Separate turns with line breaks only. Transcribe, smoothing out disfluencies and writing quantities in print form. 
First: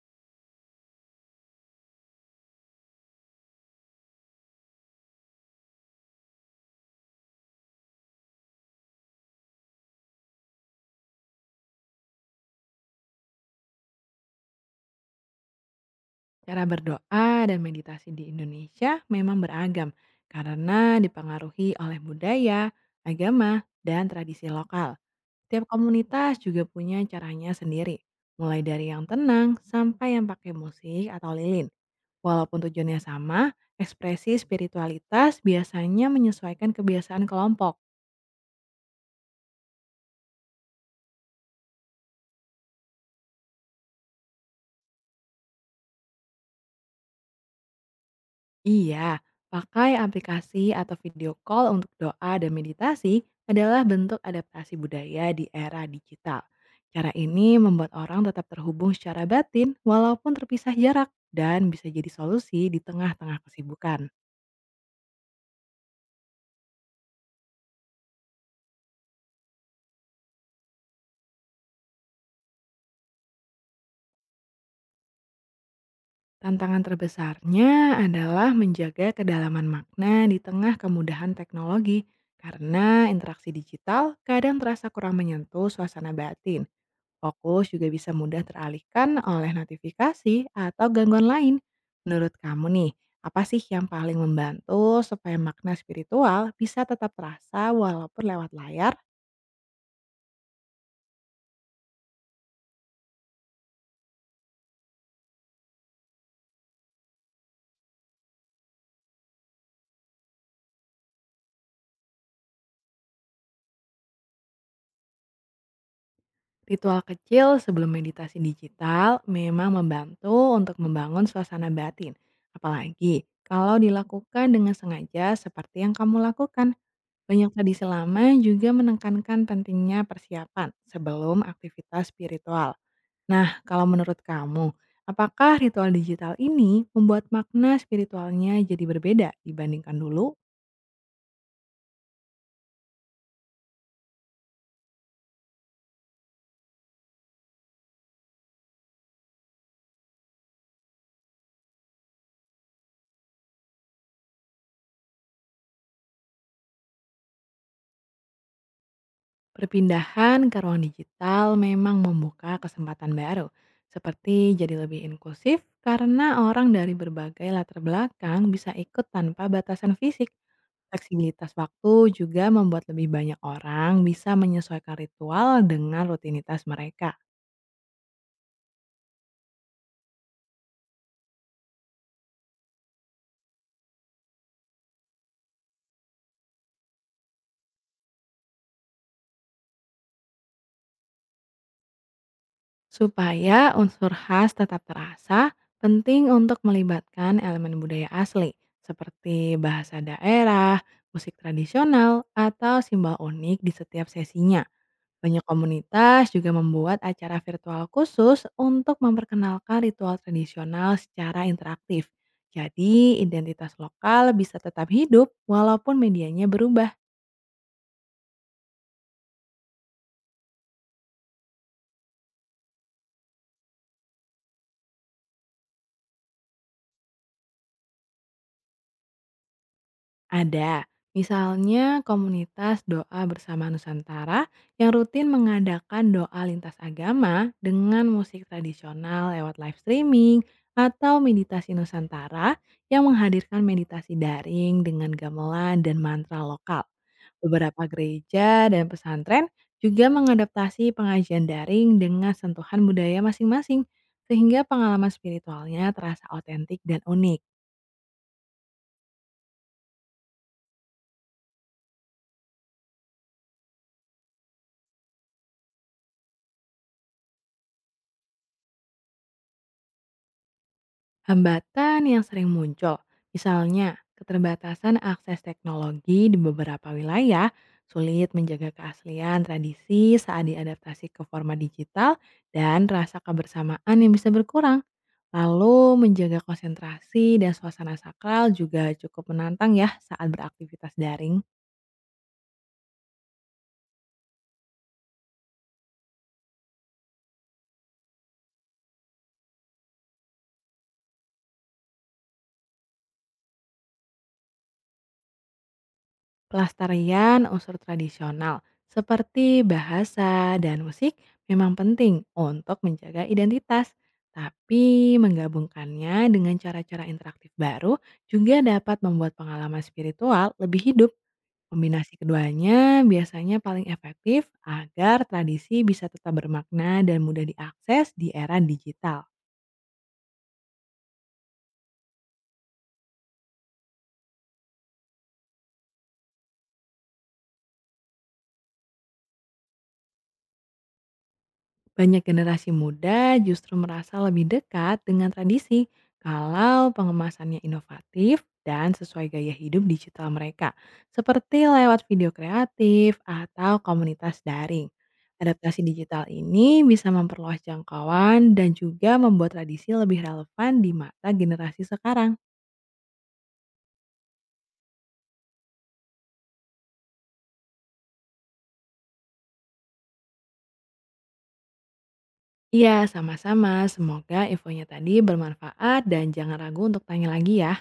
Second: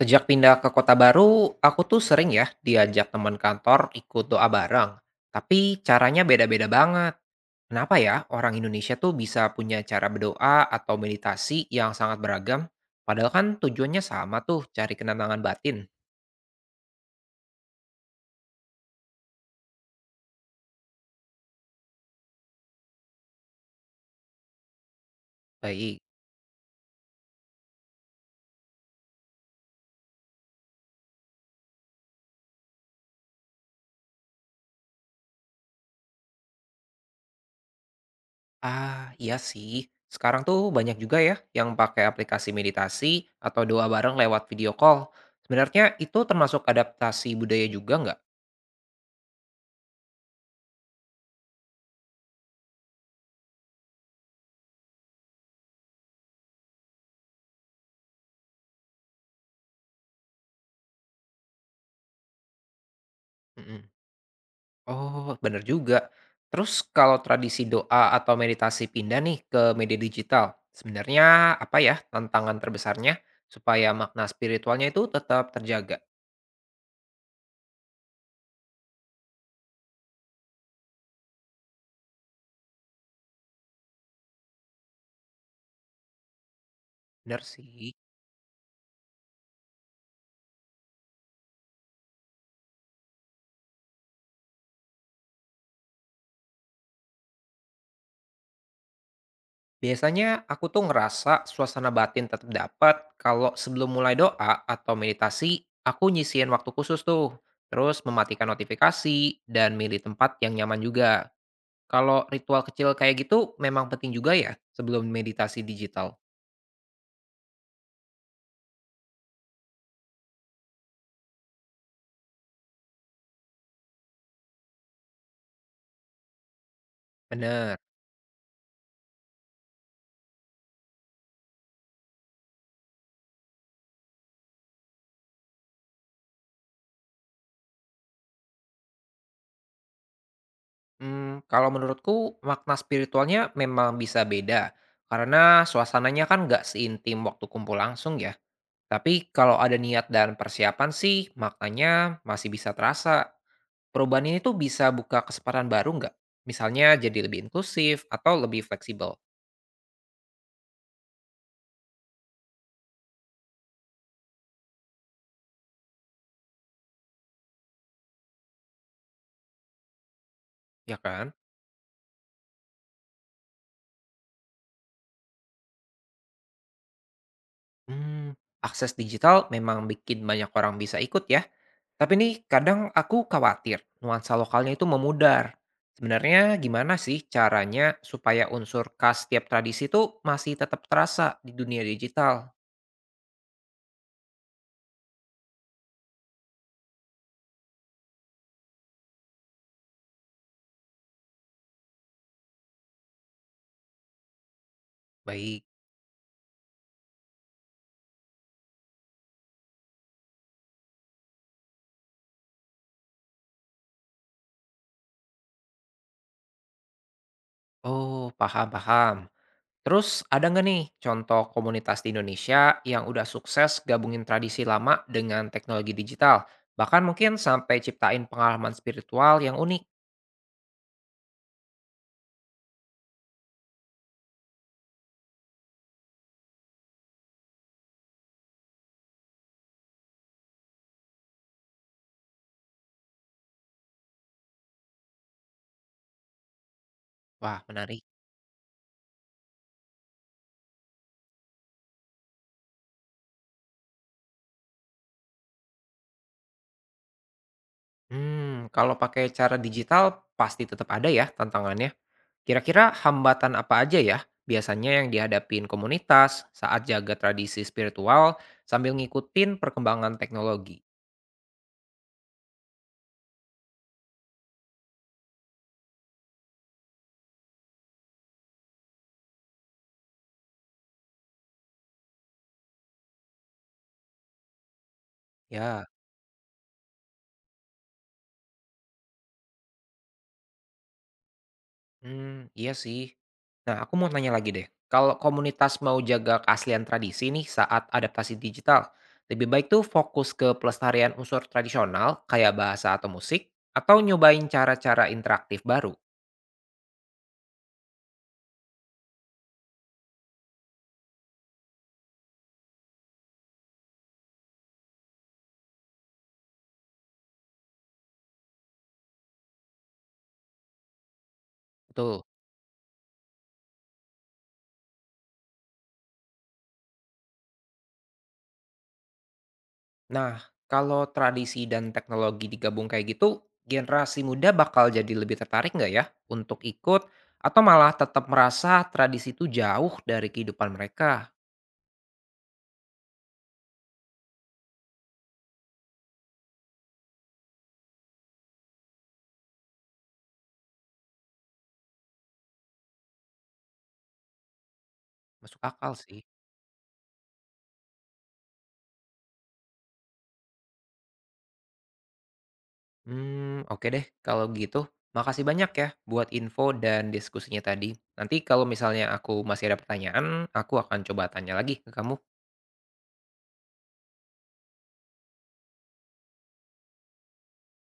Sejak pindah ke kota baru, aku tuh sering ya diajak teman kantor ikut doa bareng. Tapi caranya beda-beda banget. Kenapa ya orang Indonesia tuh bisa punya cara berdoa atau meditasi yang sangat beragam? Padahal kan tujuannya sama tuh, cari kenangan batin.
Cara berdoa dan meditasi di Indonesia memang beragam karena dipengaruhi oleh budaya, agama, dan tradisi lokal. Setiap
Baik.
komunitas juga punya caranya sendiri, mulai dari yang tenang sampai yang pakai musik atau lilin. Walaupun tujuannya sama, ekspresi spiritualitas biasanya menyesuaikan kebiasaan kelompok.
Ah, iya sih. Sekarang tuh banyak juga ya yang pakai aplikasi meditasi atau doa bareng lewat video call. Sebenarnya itu termasuk adaptasi budaya juga nggak?
Iya, pakai aplikasi atau video call untuk doa dan meditasi adalah bentuk adaptasi budaya di era digital. Cara ini membuat orang tetap terhubung secara batin walaupun terpisah jarak dan bisa jadi solusi di tengah-tengah
Mm-mm.
kesibukan.
Oh, bener juga. Terus kalau tradisi doa atau meditasi pindah nih ke media digital, sebenarnya apa ya tantangan terbesarnya supaya makna spiritualnya itu tetap terjaga?
Tantangan terbesarnya adalah menjaga kedalaman makna di tengah kemudahan teknologi karena interaksi digital kadang terasa kurang menyentuh suasana batin.
Bener
Fokus juga
sih.
bisa mudah teralihkan oleh notifikasi atau gangguan lain. Menurut kamu nih, apa sih yang paling membantu supaya makna spiritual bisa tetap terasa walaupun lewat layar?
Biasanya aku tuh ngerasa suasana batin tetap dapat kalau sebelum mulai doa atau meditasi, aku nyisihin waktu khusus tuh. Terus mematikan notifikasi dan milih tempat yang nyaman juga. Kalau ritual kecil kayak gitu memang penting juga ya sebelum meditasi digital.
Ritual kecil sebelum meditasi digital memang membantu untuk membangun suasana batin. Apalagi kalau dilakukan dengan sengaja seperti yang kamu lakukan. Banyak
Bener.
tradisi lama juga menekankan pentingnya persiapan sebelum aktivitas spiritual. Nah, kalau menurut kamu, apakah ritual digital ini membuat makna spiritualnya jadi berbeda dibandingkan dulu?
Kalau menurutku makna spiritualnya memang bisa beda, karena suasananya kan nggak seintim waktu kumpul langsung ya. Tapi kalau ada niat dan persiapan sih maknanya masih bisa terasa. Perubahan ini tuh bisa buka kesempatan baru nggak? Misalnya jadi lebih inklusif atau lebih fleksibel,
Perpindahan ke ruang digital memang membuka kesempatan baru, seperti jadi lebih inklusif karena orang dari berbagai latar belakang bisa ikut tanpa batasan fisik.
ya kan?
Fleksibilitas waktu juga membuat lebih banyak orang bisa menyesuaikan ritual dengan rutinitas mereka.
Mmm, Akses digital memang bikin banyak orang bisa ikut ya. Tapi nih kadang aku khawatir nuansa lokalnya itu memudar. Sebenarnya gimana sih caranya supaya unsur khas tiap tradisi itu masih tetap terasa di dunia digital?
Supaya unsur khas tetap terasa, penting untuk melibatkan elemen budaya asli seperti bahasa daerah, musik tradisional, atau simbol unik di setiap sesinya. Banyak
Baik.
komunitas juga membuat acara virtual khusus untuk memperkenalkan ritual tradisional secara interaktif. Jadi, identitas lokal bisa tetap hidup walaupun medianya berubah.
Oh, paham-paham. Terus ada nggak nih contoh komunitas di Indonesia yang udah sukses gabungin tradisi lama dengan teknologi digital? Bahkan mungkin sampai ciptain pengalaman spiritual yang unik.
Ada, misalnya komunitas doa bersama Nusantara yang rutin mengadakan doa lintas agama dengan musik tradisional lewat live streaming atau meditasi Nusantara yang menghadirkan meditasi daring dengan gamelan dan mantra lokal.
Wah,
Beberapa
menarik.
gereja dan pesantren juga mengadaptasi pengajian daring dengan sentuhan budaya masing-masing sehingga pengalaman spiritualnya terasa otentik dan unik.
Hmm, kalau pakai cara digital pasti tetap ada ya tantangannya. Kira-kira hambatan apa aja ya biasanya yang dihadapin komunitas saat jaga tradisi spiritual sambil ngikutin perkembangan teknologi?
Hambatan yang sering muncul, misalnya keterbatasan akses teknologi di beberapa wilayah, sulit menjaga keaslian tradisi saat diadaptasi ke format digital, dan rasa kebersamaan yang bisa berkurang. Lalu
Ya,
menjaga konsentrasi dan suasana sakral juga cukup menantang ya saat beraktivitas daring.
hmm, iya sih. Nah, aku mau tanya lagi deh. Kalau komunitas mau jaga keaslian tradisi nih saat adaptasi digital, lebih baik tuh fokus ke pelestarian unsur tradisional kayak bahasa atau musik, atau nyobain cara-cara interaktif baru.
Pelestarian unsur tradisional seperti bahasa dan musik memang penting untuk menjaga identitas, tapi menggabungkannya dengan cara-cara interaktif baru juga dapat membuat pengalaman spiritual lebih hidup. Kombinasi
Betul.
keduanya biasanya paling efektif agar tradisi bisa tetap bermakna dan mudah diakses di era digital.
Nah, kalau tradisi dan teknologi digabung kayak gitu, generasi muda bakal jadi lebih tertarik nggak ya untuk ikut atau malah tetap merasa tradisi itu jauh dari kehidupan mereka?
Banyak generasi muda justru merasa lebih dekat dengan tradisi kalau pengemasannya inovatif dan sesuai gaya hidup digital mereka, seperti lewat video kreatif atau komunitas daring.
Masuk
Adaptasi
akal sih.
digital ini bisa memperluas jangkauan dan juga membuat tradisi lebih relevan di mata generasi sekarang.
Hmm, oke deh kalau gitu. Makasih banyak ya buat info dan diskusinya tadi. Nanti kalau misalnya aku masih ada pertanyaan, aku akan coba tanya lagi ke kamu.
Iya, sama-sama. Semoga infonya tadi bermanfaat dan jangan ragu untuk tanya lagi ya.